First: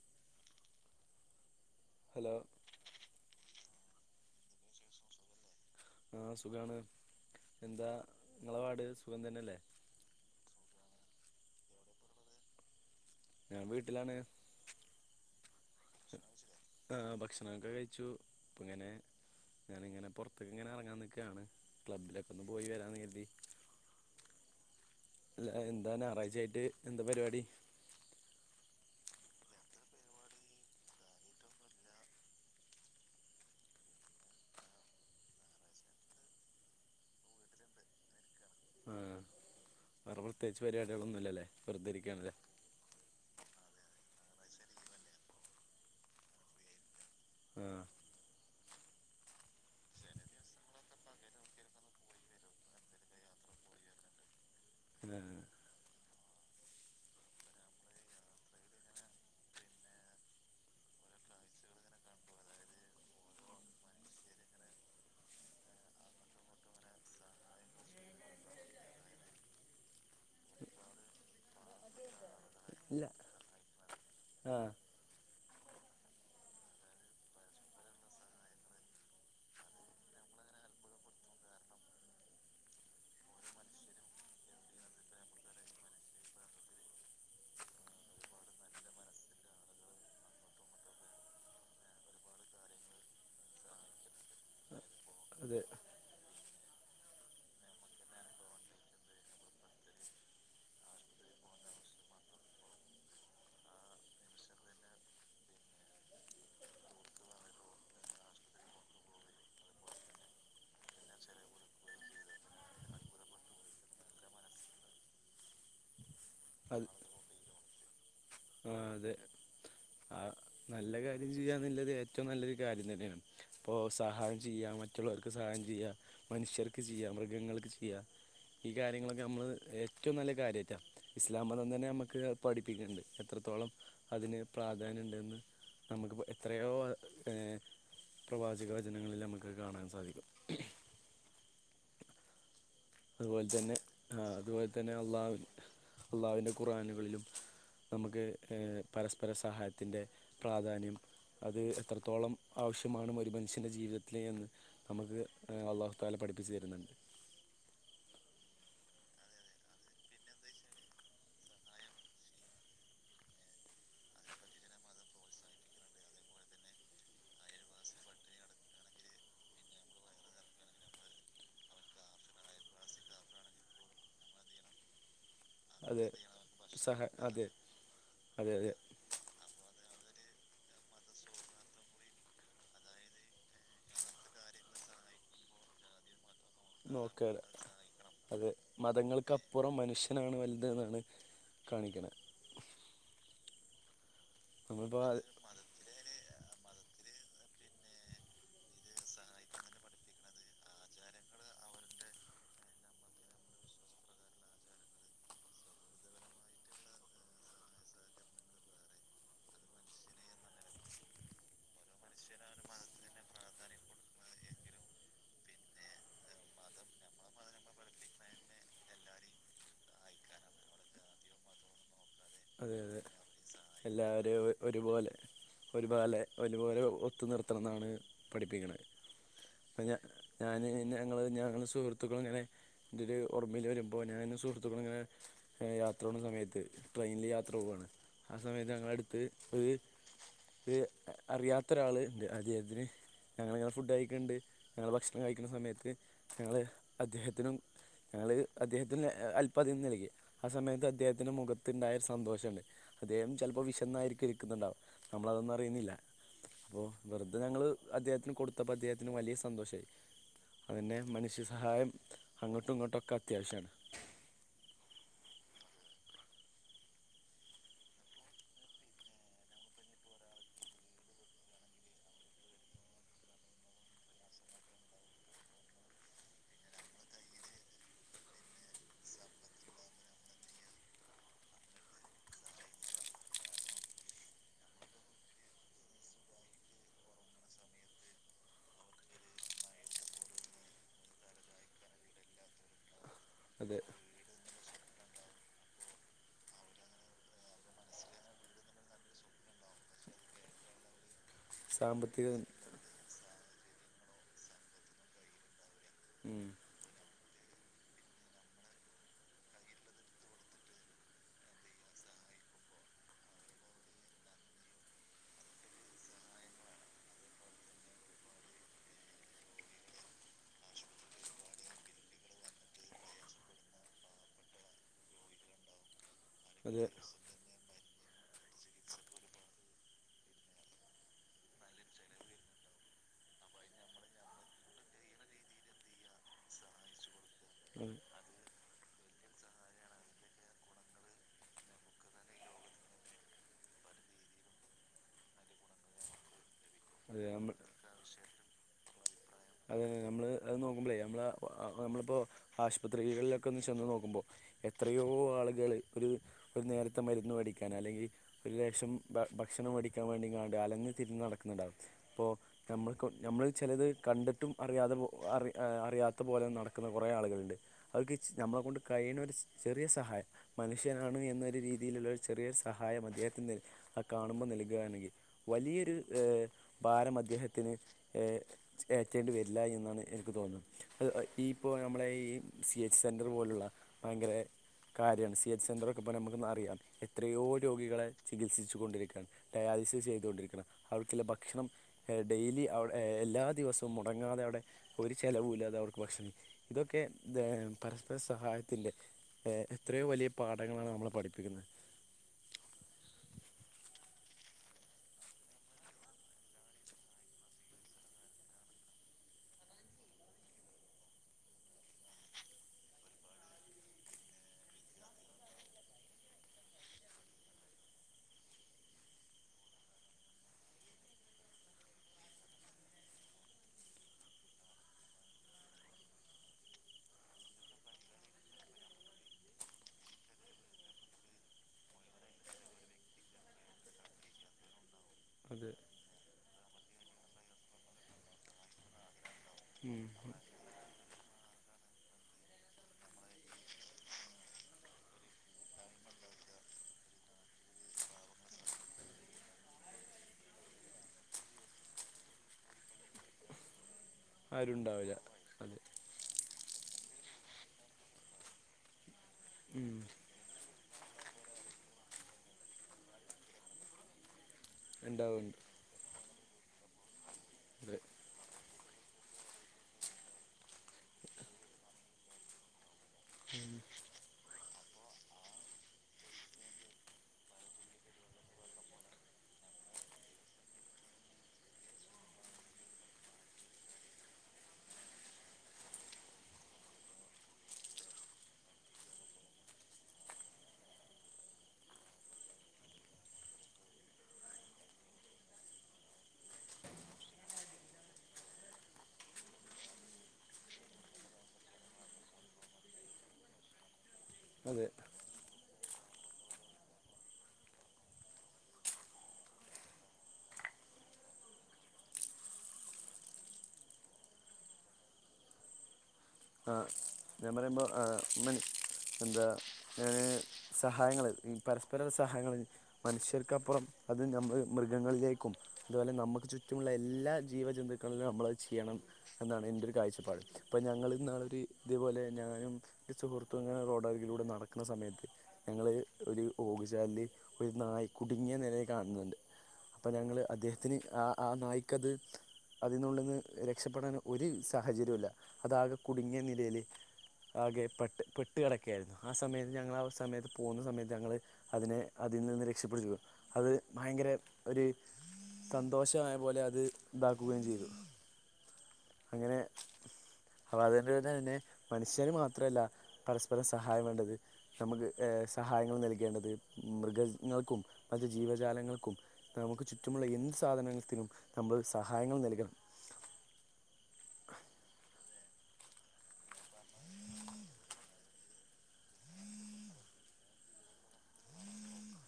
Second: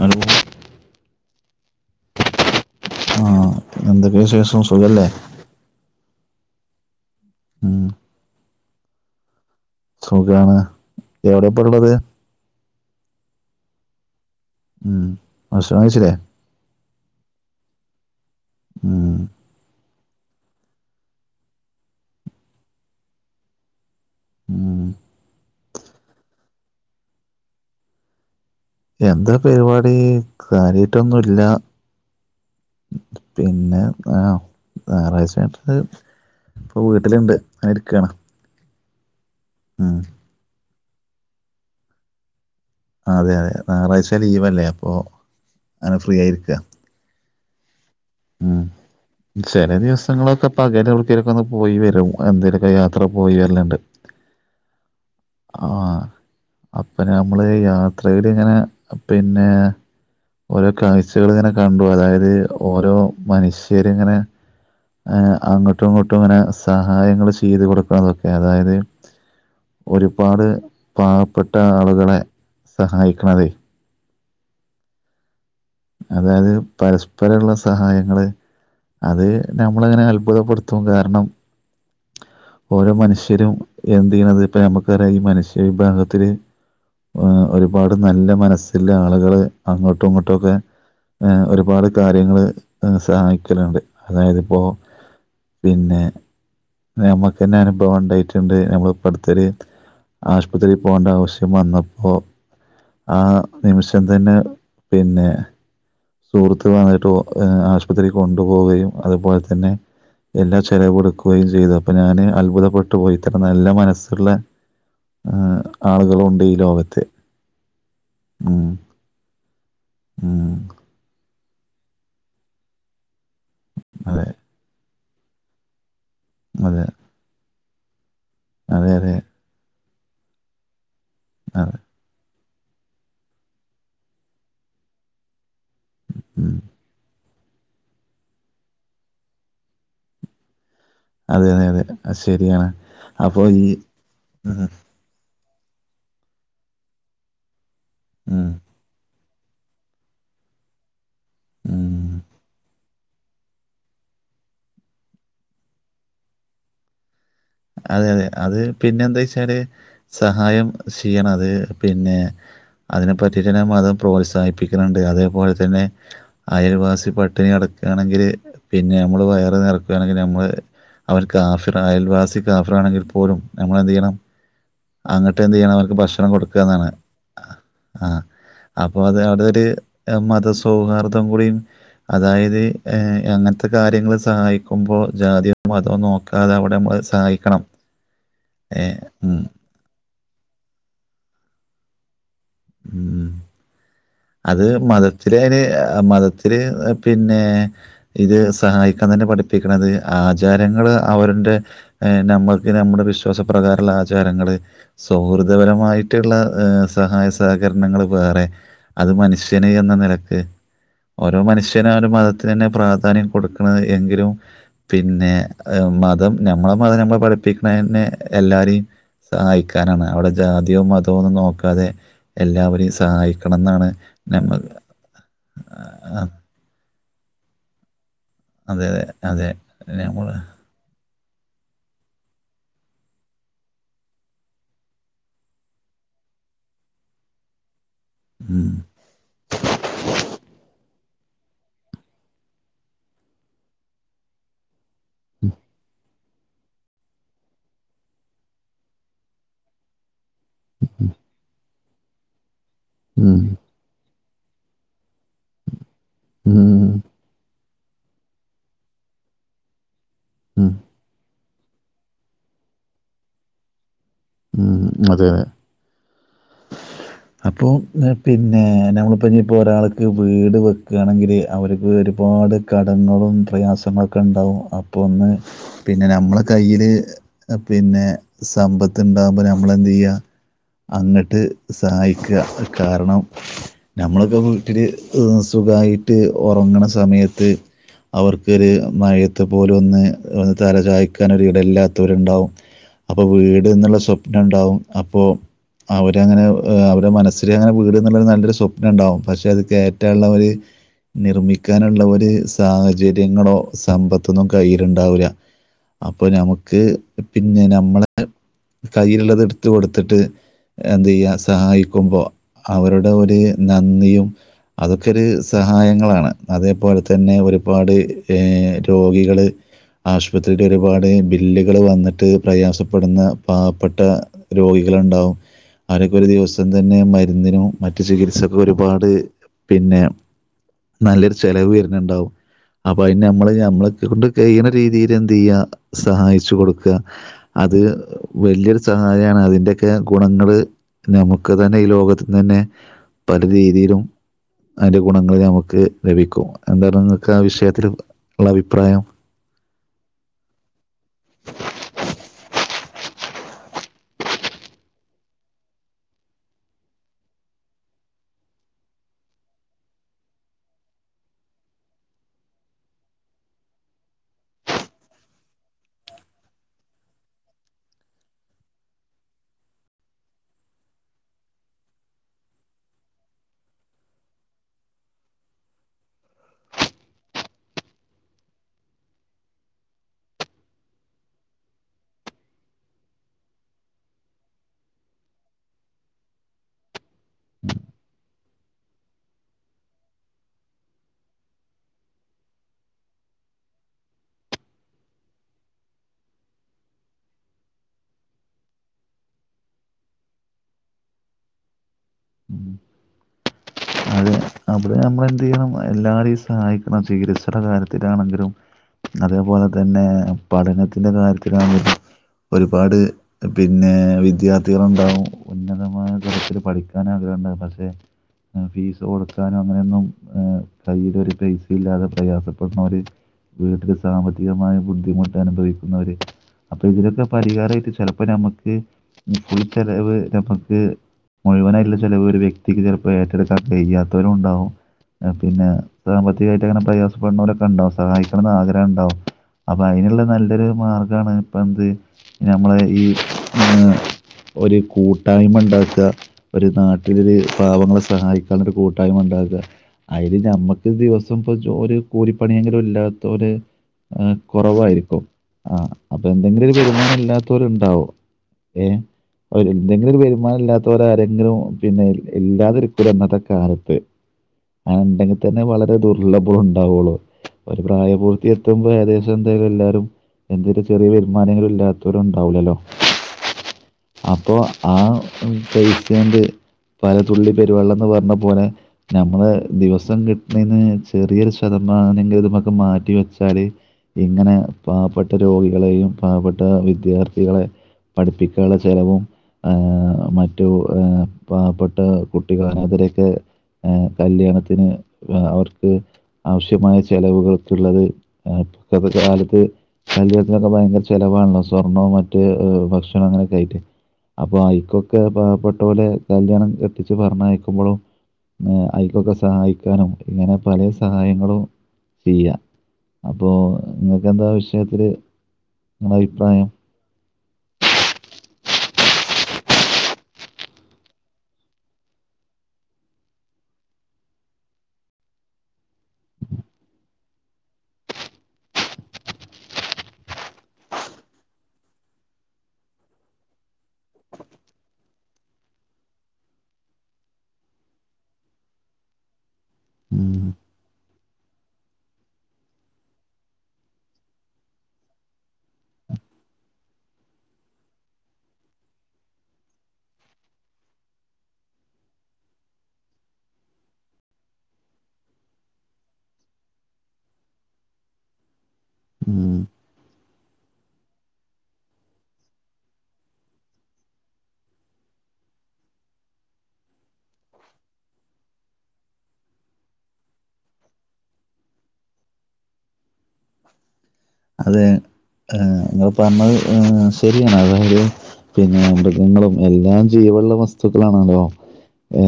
Hello hello ആഹ് എന്തൊക്കെ വിശേഷം സുഖല്ലേ ആഹ് സുഖാണ് ഉം എന്താ ഇങ്ങളെ പാട് സുഖം തന്നെല്ലേ സുഖാണ് എവടെപ്പള്ളത്? ഞാൻ വീട്ടിലാണ്. ഉം ഭക്ഷണം കഴിച്ചിലേ? ആഹ് ഭക്ഷണൊക്കെ കഴിച്ചു ഇപ്പങ്ങനെ ഉം ഞാനിങ്ങനെ പൊറത്ത്ക്ക് ങ്ങനെ അറങ്ങാൻ നിക്കാണ് ക്ലബ്ബിലൊക്കെ ഒന്ന് പോയി വരാന്ന് കര്തി ഉം അല്ല എന്താ ഞായറാഴ്ചയായിട്ട് എന്താ പരിവാടി. എന്താ പരിവാടി കാര്യായ്ട്ടൊന്നുല്ല. പിന്നെ ആ ഞായറാഴ്ചയായിട്ട് ഇപ്പൊ വീട്ടില്ണ്ട് അഹ് ഇരിക്കാണ്. ഉം ഇത്ര പ്രത്യേയിച്ച് പരിപാട്യോളൊന്നും ഇല്ലലേ വെറുതെ ഇരിക്കാണ്ലേ. അതെ അതെ നാറാഴ്ച ലീവല്ലേ അപ്പൊ അങ്ങനെ ഫ്രീ ആയിരിക്കാ ആ ചെല ദിവസങ്ങളൊക്കെ പകലെവ്ട്ക്കേലൊക്കെ ഒന്ന് പോയി വരും, എന്തേലൊക്കെ യാത്ര പോയി വരല്ണ്ട്. ആ ആഹ് അപ്പൊ നമ്മള് യാത്രേല് ഇങ്ങനെ പിന്നെ ഓരോ കാഴ്ച്ചകള് ഇങ്ങനെ കണ്ടു, അതായത് ഓരോ മനുഷ്യരിങ്ങനെ ആഹ് അങ്ങട്ടും ഇങ്ങട്ടും ഇങ്ങനെ സഹായങ്ങൾ ചെയ്തു കൊടുക്കണതൊക്കെ, അതായത് ഒരുപാട് പാവപ്പെട്ട ആളുകളെ ഇല്ല സഹായിക്കണതേ ആ അതായത് പരസ്പര ഇള്ള സഹായങ്ങള്. അത് നമ്മള് അങ്ങനെ അത്ഭുതപ്പെടുത്തും കാരണം ഓരോ മനുഷ്യരും എന്ത് ചെയ്യണുന്നത് ഇപ്പ നമുക്കറിയാ മനുഷ്യര്. ബന്ധത്തിൽ ഒരുപാട് നല്ല മനസ്സില് ആളുകള് അങ്ങോട്ടും ഇങ്ങോട്ടുമൊക്കെ. ഒരുപാട് കാര്യങ്ങള് സഹായിക്കലുണ്ട്. അതായതിപ്പോൾ അതെ പിന്നെ നമ്മുക്ക് തന്നെ അനുഭവം ഉണ്ടായിട്ടുണ്ട് നമ്മള് ഇപ്പ അടുത്തൊരു ആശുപത്രിയിൽ പോകേണ്ട ആവശ്യം വന്നപ്പോ ആ നിമിഷം തന്നെ പിന്നെ സുഹൃത്ത് വന്നിട്ട് ആശുപത്രിയിൽ കൊണ്ടുപോവുകയും, അതുപോലെ തന്നെ. എല്ലാ ചിലവ് കൊടുക്കുകയും ചെയ്തു അപ്പൊ ഞാന് അത്ഭുതപ്പെട്ടു പോയി ഇത്തരം നല്ല മനസ്സുള്ള ആളുകളും ഉണ്ട് ഈ ലോകത്ത്. ഉം, ആ, അതെ ആ ഉം, നല്ല കാര്യം ചെയ്യാന്നുള്ളത് ഏറ്റവും നല്ലൊരു കാര്യം തന്നെയാണ്. ഇപ്പോൾ അതെ സഹായം ചെയ്യാം മറ്റുള്ളവർക്ക് സഹായം ചെയ്യാം മനുഷ്യർക്ക് അതെ ചെയ്യാം, മൃഗങ്ങൾക്ക് ചെയ്യുക ഈ അതെ അതെ കാര്യങ്ങളൊക്കെ നമ്മൾ ഏറ്റവും നല്ല കാര്യായിട്ടാ, ഇസ്ലാം മതം അതെ തന്നെ നമുക്ക് പഠിപ്പിക്കുന്നുണ്ട് എത്രത്തോളം അതിന് പ്രാധാന്യം ഉണ്ടെന്ന്, നമുക്ക് ഉം, എത്രയോ പിന്നെ പ്രവാചക വചനങ്ങളിൽ നമുക്ക് കാണാൻ സാധിക്കും അതെ, അതെ, അതെ ശരിയാണ് അപ്പോൾ അതുപോലെ ഈ തന്നെ ഉം, അതുപോലെ തന്നെ അള്ളാഹുവി അള്ളാഹുവിൻ്റെ ഖുറാനുകളിലും. നമുക്ക് ഉം, പരസ്പര സഹായത്തിൻ്റെ പ്രാധാന്യം അത് ഉം. എത്രത്തോളം ആവശ്യ വേണം ഒരു മനുഷ്യൻ്റെ ജീവിതത്തിലേ എന്ന് നമുക്ക് അള്ളാഹു പഠിപ്പിച്ചച്ച് തരുന്നുണ്ട്. അതെ, അതെ അത് പിന്നെ എന്താ വെച്ചാല് സഹായം ചെയ്യണം അത് പിന്നെ അതിനെ പറ്റിട്ട് നാം മതം പ്രോത്സാഹിപ്പിക്കുന്നുണ്ട് അതേപോലെ തന്നെ അയൽവാസി പട്ടിണി എന്നിട്ട് ആണെങ്കില് പിന്നെ നമ്മള് വയറ് നിറക്കയാണെങ്കില് നമ്മള് അവർക്ക് [unintelligible] ആഫർ ആണെങ്കിൽ പോലും നമ്മളെന്ത് ചെയ്യണം അങ്ങട്ട് എന്ത് ചെയ്യണം അവർക്ക് അതെ ഭക്ഷണം കൊടുക്കുകന്നാണ്, സഹ അതെ ആ അതെ അതെ അപ്പൊ അത് ഒരു മതസൗഹാർദ്ദം കുറയും അതായത്, അങ്ങനത്തെ കാര്യങ്ങള് സഹായിക്കുമ്പോ ജാതിയോ മതോ നോക്കി നോക്ക് അത് ഏഹ് ഉം. മതങ്ങൾക്ക്പ്പുറം മനുഷ്യ ആണ് വലുത് എന്നാണ് കാണിക്കണ ഉം അത് നമ്മളിപ്പോ അതെ മതത്തില് അതിന് മതത്തില് പിന്നെ ഇത് സഹായിക്കാൻ തന്നെ പഠിപ്പിക്കണത്, ആചാരങ്ങള് അവരുന്റെ നമ്മൾക്ക് നമ്മുടെ വിശ്വാസ പ്രകാരമുള്ള ആചാരങ്ങൾ സൗഹൃദപരമായിട്ടുള്ള സഹായ സഹകരണങ്ങൾ വേറെ അത് മനുഷ്യന് എന്ന നിലക്ക് ഓരോ മനുഷ്യനും ആ മതത്തിന് തന്നെ പ്രാധാന്യം കൊടുക്കുന്നത് എങ്കിലും പിന്നെ മതം നമ്മളെ മതം നമ്മളെ പഠിപ്പിക്കണ തന്നെ എല്ലാരെയും സഹായിക്കാനാണ് അവിടെ ജാതിയോ മതമോ ഒന്നും നോക്കാതെ എല്ലാവരെയും സഹായിക്കണംന്നാ എല്ലാരെ ഒരുപോലെ ഒരുപാലെ ആഹ് ഒരുപോലെ ഒത്തു നിർത്തണംന്നാണ് അതെതെ അതെ നമ്മള് ഞാൻ ഞങ്ങൾ ഞങ്ങൾ സുഹൃത്തുക്കള്ങ്ങനെ തില് ഓമ്മേൽ വരുമ്പോ ഞാനും സുഹൃത്തുക്കളു ങ്ങനെ യാ ത്രോണ സമയത്ത് ട്രെയിൻൽ യാത്ര പോവാണ് ആ ഉം സമയത്ത് ഞങ്ങളട്ത്ത് ഒര് ഒര് അറിയാത്ത ഒരാൾ ണ്ട് അദ്ദേഹത്തിന് ഞങ്ങളിങ്ങളനെ ഫുഡ് കയ്ക്ക്‌ണ്ട് ഞങ്ങള് ഭക്ഷണം കഴിക്കുന്ന സമയത്ത് ഞങ്ങള് അദ്ദേഹത്തിനും ഞങ്ങള് അദ്ദേഹത്തിന് അല്പാതിം നൽകി ആ സമയത്ത് അദ്ദേഹത്തിന്റെ മുഖത്ത് ണ്ടായരു സന്തോഷണ്ട് അദ്ദേഹം ഉം ചെൽപ്പോ വിശന്നായിരിക്കുവെ ക്ക്‌ന്ന്ണ്ടാവ നമ്മളതൊന്നും അറിയുന്നില്ല അപ്പോ ഉം വെർതെ ഞങ്ങൾ അദ്ദേഹത്തിന് കൊടുത്തപ്പോ അദ്ദേഹത്തിന് വലിയ സന്തോഷയി ഉം അതെന്നെ മനുഷ്യ സ് സഹായം അങ്ങോട്ടു ങ്ങോട്ടൊക്കെ അത്യാവശ്യണ് ഉം അതെ അതെ അപ്പൊ പിന്നെ നമ്മള്പ്പോ നിപ്പോ ഒരാൾക്ക് വീട് വെക്കാണെങ്കില് അവര്ക്ക് ഒര് പ പാട് കടങ്ങളും പ്രയാസങ്ങളൊക്കെ ണ്ടാവും അപ്പോ ഒന്ന് പിന്നെ നമ്മള കയ്യില് പിന്നെ സമ്പത്ത് ണ്ടാവ്മ്പോ നമ്മള് എന്തെയ്യാ അങ്ങട്ട് സഹായിക്ക കാരണം നമ്മളൊക്കെ വീട്ടില് സു ഖായിട്ട് ഒറങ്ങ്ണ സമയത്ത് അവർക്കൊരു മഴയത്ത് പോലും ഒന്ന് തല ചായ്ക്കാനൊരു ഇട ല്ലാത്തൊര്ണ്ടാവും അപ്പൊ അതെ വീട്ന്ന്ള്ള സ്വപ്നം ണ്ടാവും അപ്പൊ അവരങ്ങനെ അവരെ മനസ്സിൽ അങ്ങനെ വീട് ന്ന്ള്ളൊരു നല്ലൊരു സ്വപ്ന ഉണ്ടാവും പക്ഷെ അത് കേറ്റാൻള്ള ഒര് നിർമ്മിക്കാനുള്ള സാമ്പത്തിക ഒരു സാഹചര്യങ്ങളോ സമ്പത്തൊന്നും കയ്യില്ണ്ടാവൂല അപ്പൊ ഉം, നമക്ക് പിന്നെ നമ്മളെ കയ്യിൽള്ളത് എടുത്ത് കൊട്ത്ത്ട്ട് എന്തെയ്യ സഹായിക്കുമ്പോ അവരുടെ ഒരു നന്ദിയും അതൊക്കൊരു സഹായങ്ങളാണ് അതേപോലെത്തന്നെ ഒരുപാട് ഏ രോഗികള് ആശുപത്രില് ഒരുപാട് ബില്ലുകള് വന്നിട്ട് പ്രയാസപ്പെടുന്ന പാവപ്പെട്ട രോഗികള്ണ്ടാവും അരൊക്ക ഒരു ദിവസം അതെ തന്നെ മരുന്നിനും മ റ്റു ചികിത്സക്കു ഒരുപാട് പിന്നെ നല്ലൊരു ചെലവ് വര്ന്ന് ണ്ടാവു അപ്പൊ അയ്ന് നമ്മള് അമ്മളക് കൊണ്ട് കയ്യിണ രീതീൽ എന്ത് എയ്യാ സഹായിച്ചു കൊടുക്ക അത് ല്ല്യൊരു സഹായാണ് അതിന്റൊക്കെ ഗുണങ്ങള് നമുക്ക് തന്നെ ഈ ലോകത്ത്ന്ന് തന്നെ പല രീതിയിലും അയ്ൻ്റെ ഗുണങ്ങള് നമുക്ക് ലഭിക്കും ങ്ങക്ക്‌ ആ വിഷയത്തില് ള്ള അഭിപ്രായം അതെ തെ നമ്മള് അത് നോക്കുമ്പൊളേ നമ്മള് നമ്മളിപ്പോ ആശ് അപ്പോൾ സ്ത്രീകളിലൊക്കെ ഒന്ന് ചെന്ന് നോക്കുമ്പോ എത്രയോ ആളുകൾ ഒരു ഒരു നേരത്തെ മരുന്ന് വെടിക്കാനാ ല്ലെങ്കിൽ ഒരു ക്ഷം ഭ ഭക്ഷണം വെടിക്കാൻ വേണ്ടി ങ്ങാണ്ട് അലഞ്ഞ് തിരിന്ന് നടക്ക്‌ന്ന്ണ്ടാവും പ്പോ നമ്മക്ക് നമ്മൾ ചെലത് കണ്ടിട്ടും അറിയാതെ പോ അറി എ അറിയാത്ത പോലെ നടക് കൊറേ ആളുകൾണ്ട് അവ്കിച്ച് നമ്മള കൊണ്ട് കഴിണ ഒരു ചെറിയ സഹായ മനുഷ്യനാണ് എന്നൊരു രീ തീലുള്ള ഒരു ചെറിയൊരു സഹായം അദ്ദേഹത്തിന് കാണുമ്പോ നൽകാണെങ്കിൽ വലിയൊരു ഏ ഭാരം അദ്ദേഹത്തിന് ഏ ഏറ്റേണ്ടി വരില്ല എന്നാണ് എനിക്ക് തോന്ന്ന്ന ഈ ഇപ്പോ നമ്മുടെ ഈ സി എച്ച് സെന്റർ പോലുള്ള ഭയങ്കര കാര്യണ് സി എച്ച് സെന്ററൊക്കെ പ്പൊ നമ്മക്ക്‌ന്ന് അറിയാ എത്രയോ രോഗികളെ ചികിത്സിച്ചു കൊണ്ടിരിക്കാണ് ഏ സ് ചെയ്തോണ്ടിരിക്ക്‌ണ് അവർക്ക്‌ള്ള ഭ ക്ഷണം ഡെയിലി അവ്ടെ എല്ലാ ദിവസവും മുടങ്ങാതെ അവിടെ ഒരു ചെലവുല്ലാതെ അവർക്ക് ഭക്ഷണം ഇതൊക്കെ പരസ്പര സഹായത്തിന്റെ എത്രയോ വലിയ പാഠങ്ങളാണ് നമ്മള് പഠിപ്പിക്കുന്നത് ഉം അബ്ടെ നമ്മള് എന്തെയ്യണം എല്ലാരെയും സഹായിക്കുന്ന ചികിത്സടെ കാര്യത്തിലാണെങ്കിലും അതേപോലെ തന്നെ പഠനത്തിന്റെ കാര്യത്തിലാണെ ഒരുപാട് പിന്നെ വിദ്യാർത്ഥികളുണ്ടാവും ഉന്നതമായ തരത്തില് പഠിക്കാനാ വന്നേ പക്ഷെ എ ഫീസ് കൊടു ക്കാനും അങ്ങനെയൊന്നും ഏ കയ്യിലൊരു പൈസ ഇല്ലാതെ പ്രയാസപ്പെടുന്നോര് വീട്ടില് സാമ്പത്തികമായ ബുദ്ധിമുട്ട് അനുഭവിക്കുന്നവര് അപ്പൊ ഇതിലൊക്കെ പരിഹാരായിട്ട് ചെലപ്പോ ഞമ്മക്ക് ഫുൾ ചെലവ് നമ്മക്ക് മുഴുവനായിട്ട്ള്ള ചെലവ് ഒരു വ്യക്തിക്ക് ചെലപ്പോ ഏറ്റെടുക്കാൻ കഴിയാത്തവനും ഉണ്ടാവും എ അത് പിന്നെ സാമ്പത്തികായിട്ട് ഇങ്ങനെ പ്രയാസപ്പെടുന്നവരൊക്കെ ഇണ്ടാവും സഹായിക്കണംന്ന് ആഗ്രഹണ്ടാവും അപ്പൊ അയിന്ള്ള നല്ലൊരു മാർഗാണ് ഇപ്പ എന്ത് ഞമ്മള് ഈ ഒരു കൂട്ടായ്മ ഇണ്ടാക്ക ഒരു നാട്ടിലൊരു പാവങ്ങളെ സഹായിക്കാനുള്ള ഒരു കൂ ട്ടായ്മ ഉണ്ടാകുക അയില് ഞമ്മക്ക് ദിവസം ഇപ്പ ജോ ഒരു കൂലിപ്പണിയെങ്കിലും ഇല്ലാത്തോര് ആ ആരും ഉണ്ടാവില്ല കൊറവായിരിക്കും ആ അത് അപ്പൊ എന്തെങ്കിലും ഒരു വരുമാനം ഇല്ലാത്തവരുണ്ടാവോ ഏ ര് എന്തെങ്കിലും ഒരു വരുമാനം ഇല്ലാത്തോരാരെങ്കിലും പിന്നെ ഇല്ലാതിരിക്കൂല ഇന്നത്തെ കാല ത്ത് അത് ഉണ്ടെങ്കി ഉണ്ടാവുന്നുണ്ട് തന്നെ വളരെ ദുർലഭം ഉണ്ടാവുള്ളു ഒരു അതെ പ്രായപൂർത്തി എത്തുമ്പോ ഏകദേശം എന്തായാലും എല്ലാരും എന്തൊരു ചെറിയ വരുമാനങ്ങളും ഇല്ലാത്തവരു ഉണ്ടാവൂലല്ലോ അപ്പൊ ആ പൈസോണ്ട് പലതുള്ളി പെരുവെള്ളംന്ന് പർഞ്ഞ പോലെ ഞമ്മള് ദിവസം കിട്ട്ണേന്ന് ചെറിയൊരു ശതമാനെങ്കില് ഇത് മെക്ക്‌ മാറ്റി വെച്ചാല് ഇങ്ങനെ പാവപ്പെട്ട രോഗികളെയും പാവപ്പെട്ട വിദ്യാർത്ഥികളെ പഠിപ്പിക്കാള്ള ചെലവും ഏ മറ്റു ഏ പാവപ്പെട്ട കുട്ടികൾ അനാഥരെയൊക്കെ ഏ കല്യാണത്തിന് വ അവക്ക് ആവശ്യമായ ചെലവുകൾക്ക് ഇള്ളത് ആ ഇപ്പത്തെ കാലത്ത് കല്യാണത്തിനൊക്കെ ഭയങ്കര ചെല വേണല്ലോ സ്വർണ്ണോ മറ്റു ഭക്ഷണം അങ്ങനെയൊക്കെ ആയിട്ടേ. അപ്പൊ അതെ ഐക്കൊക്കെ പാവപ്പെട്ടോല് കല്ല്യാണം എത്തിച്ച് പറഞ്ഞയക്കുമ്പോഴോ. എന്നാ ഐക്കൊക്കെ സഹായിക്കാനും ഇങ്ങനെ പല സഹായങ്ങളും ചെയ്യാ. അപ്പോ നിങ്ങക്കെന്താ വിഷയത്തില് നിങ്ങളുടെ അഭിപ്രായം ആഹ് ഞാൻ പറയുമ്പോ ആഹ് ഉമ്മനി എന്താ ഏഹ് സഹായങ്ങള് ഈ പരസ്പര സഹായങ്ങള് മനുഷ്യർക്കപ്പുറം അത് ഞമ്മള് മൃഗങ്ങളിലേക്കും അതുപോലെ നമുക്ക് ചുറ്റുമുള്ള എല്ലാ ജീവജന്തുക്കളിലും നമ്മളത് ചെയ്യണം എന്നാണ് എന്റെ ഒരു കാഴ്ചപ്പാട്. ഇപ്പൊ ഞങ്ങൾ എന്നാളൊരു ഇതേപോലെ ഞാനും എൻ്റെ സുഹൃത്തും ഇങ്ങനെ റോഡരികിലൂടെ നടക്കണ സമയത്ത് ഞങ്ങള് ഒരു ഓവുചാലില് ഒരു നായ കുടുങ്ങിയ നിലയില് കാണുന്നുണ്ട്. അപ്പൊ ഞങ്ങള് ഉം അദ്ദേഹത്തിന് ആഹ് ആഹ് നായ്ക്കത് അതിൻ്റെ ഉള്ളീന്ന് രക്ഷപ്പെടാൻ ഒരു സാഹചര്യം ഇല്ല. അതാകെ കുടുങ്ങിയ നിലയില് ആകെ പെട്ട് പെട്ട് കിടക്കയായിരുന്നു. ആഹ് സമയം ഞങ്ങൾ ആ സമയത്ത് പോകുന്ന സമയത്ത് ഞങ്ങൾ അതിനെ ഇതിൽ നിന്ന് രക്ഷപ്പെടുത്തിയപ്പോ അത് ഭയങ്കര ഒരു സന്തോഷമായ പോലെ അത് ഇതാക്കുകയും ചെയ്തു. ഉം അങ്ങനെ അതുകൊണ്ട് പിന്നെ മനുഷ്യന് മാത്രമല്ല പരസ്പരം സഹായം വേണ്ടത്. നമുക്ക് ഏഹ് സ സഹായങ്ങൾ നൽകേണ്ടത് മൃഗങ്ങൾക്കും മറ്റ് ജീവജാലങ്ങൾക്കും നമുക്ക് ചുറ്റുമുള്ള എന്ത് സാ- ധനത്തിനും നമ്മൾ സഹായങ്ങൾ നൽകണം. അതെ. ആഹ് നിങ്ങൾ പറഞ്ഞത് ശരിയാണ്. അതായത് പിന്നെ മൃഗങ്ങളും എല്ലാം ചെയ്യോ- ലുള്ള വസ്തുക്കളാണല്ലോ.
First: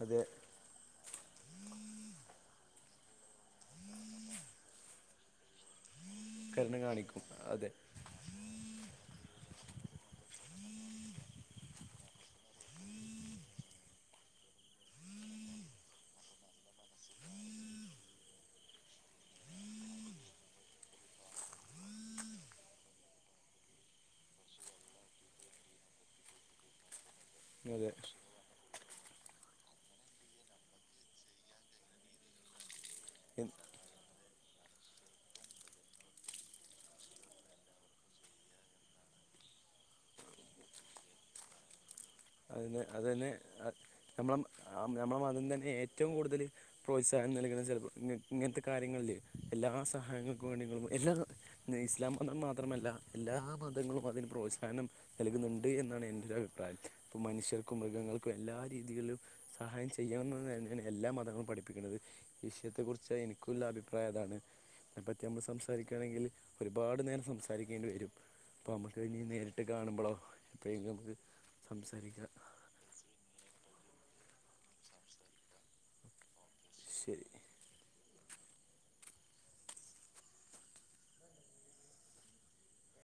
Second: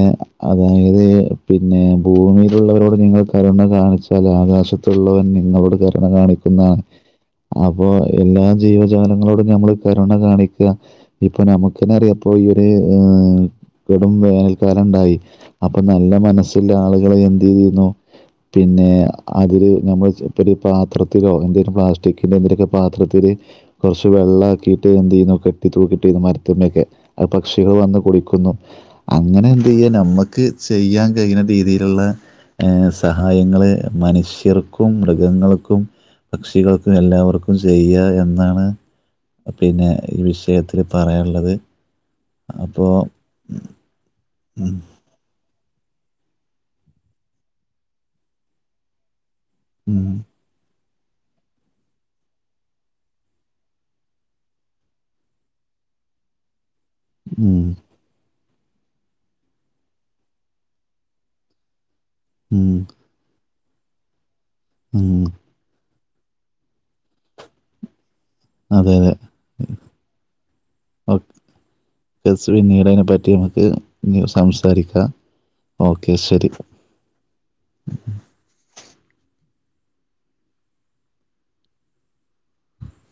അത് അതായത് പിന്നെ, ഭൂമിയിലുള്ളവരോട് നിങ്ങൾ കരുണ കാണിച്ചാല്, ആകാശത്തുള്ളവൻ നിങ്ങളോട് കരുണ കരുണ കാണിക്കുന്നാണ്. കാണിക്കും അതെ അപ്പൊ എല്ലാ ജീവജാലങ്ങളോടും ഞമ്മള്- കരുണ കാണിക്ക. ഇപ്പോ നമുക്കന്നെ അറിയാ ഇപ്പോ ഈ ഒര്- കൊടും വേനൽക്കാലം ഉണ്ടായി അപ്പൊ നല്ല മനസ്സുള്ള ആളുകള് എന്ത് ചെയ്തിരുന്നു പിന്നെ അതില് നമ്മൾ ഇപ്പൊ ഒരു പാത്രത്തിലോ എ പ്ലാസ്റ്റിക്കിന്റെ എന്തിനൊക്കെ പാത്രത്തിത്തിൽ കുറച്ച് വെള്ളം ആക്കിയിട്ട് എന്ത് ചെയ്യണം കെട്ടി തൂക്കിട്ട്ന്ന് മരത്ത്മ്മലൊക്കെ പക്ഷികൾ വന്ന് അതെ കുടിക്കുന്നു അങ്ങനെ എന്ത് ചെയ്യാ നമ്മുക്ക് ചെയ്യാൻ കഴിയുന്ന രീതിയിലുള്ള ഏ സ ഹായങ്ങളെ മനുഷ്യർക്കും മൃഗങ്ങൾക്കും പക്ഷികൾക്കും എല്ലാവർക്കും ചെയ്യുക എന്നാണ് പിന്നെ ഈ വിഷയത്തില് പറയാനുള്ളത് അ അപ്പോ അത് തന്നെ നമ്മള ഉം നമ്മളെ അതി തന്നെ ഏറ്റവും കൂടുതൽ പ്രോത്സാഹനം നൽകുന്ന ചിലപ്പോൾ ഇ ഇങ്ങനത്തെ കാര്യങ്ങളിൽ എല്ലാ ഉം സഹായങ്ങൾക്കും വേണ്ടി നിങ്ങളും എല്ലാ ഇസ്ലാം മതം മാത്രമല്ല എല്ലാ മതങ്ങളും അതിന് പ്രോത്സാഹനം നൽകുന്നുണ്ട് എന്ന് എന്നാണ് എന്റെ ഒരു അഭിപ്രായം ഇപ്പൊ ഉം മനുഷ്യർക്കും മൃഗങ്ങൾക്കും എല്ലാ രീതിയിലും സഹായം ചെയ്യാവുതാണ് എല്ലാ മതങ്ങളും പഠിപ്പിക്കുന്നത് ഉം വിഷയത്തെക്കുറിച്ച് എനിക്ക് ക്കുള്ള അഭിപ്രായംതാണ് അതിനെപ്പറ്റി ഉം നമ്മൾ സംസാരിക്കുകയാണെങ്കിൽ ഒരുപാട് നേരം സംസാരിക്കേണ്ടി വരും അപ്പോം അതെ നമ്മുക്ക് അതെ ഇഞ്ഞ് നേരിട്ട് കാണുമ്പളോ എപ്പോളെങ്കിലും നമുക്ക് സംസാരിക്കാം ഫസ്റ്റ് പിന്നീടയ്നെപ്പറ്റി നമക്ക് സംസാരിക്ക ഓക്കെ ശരി ശരി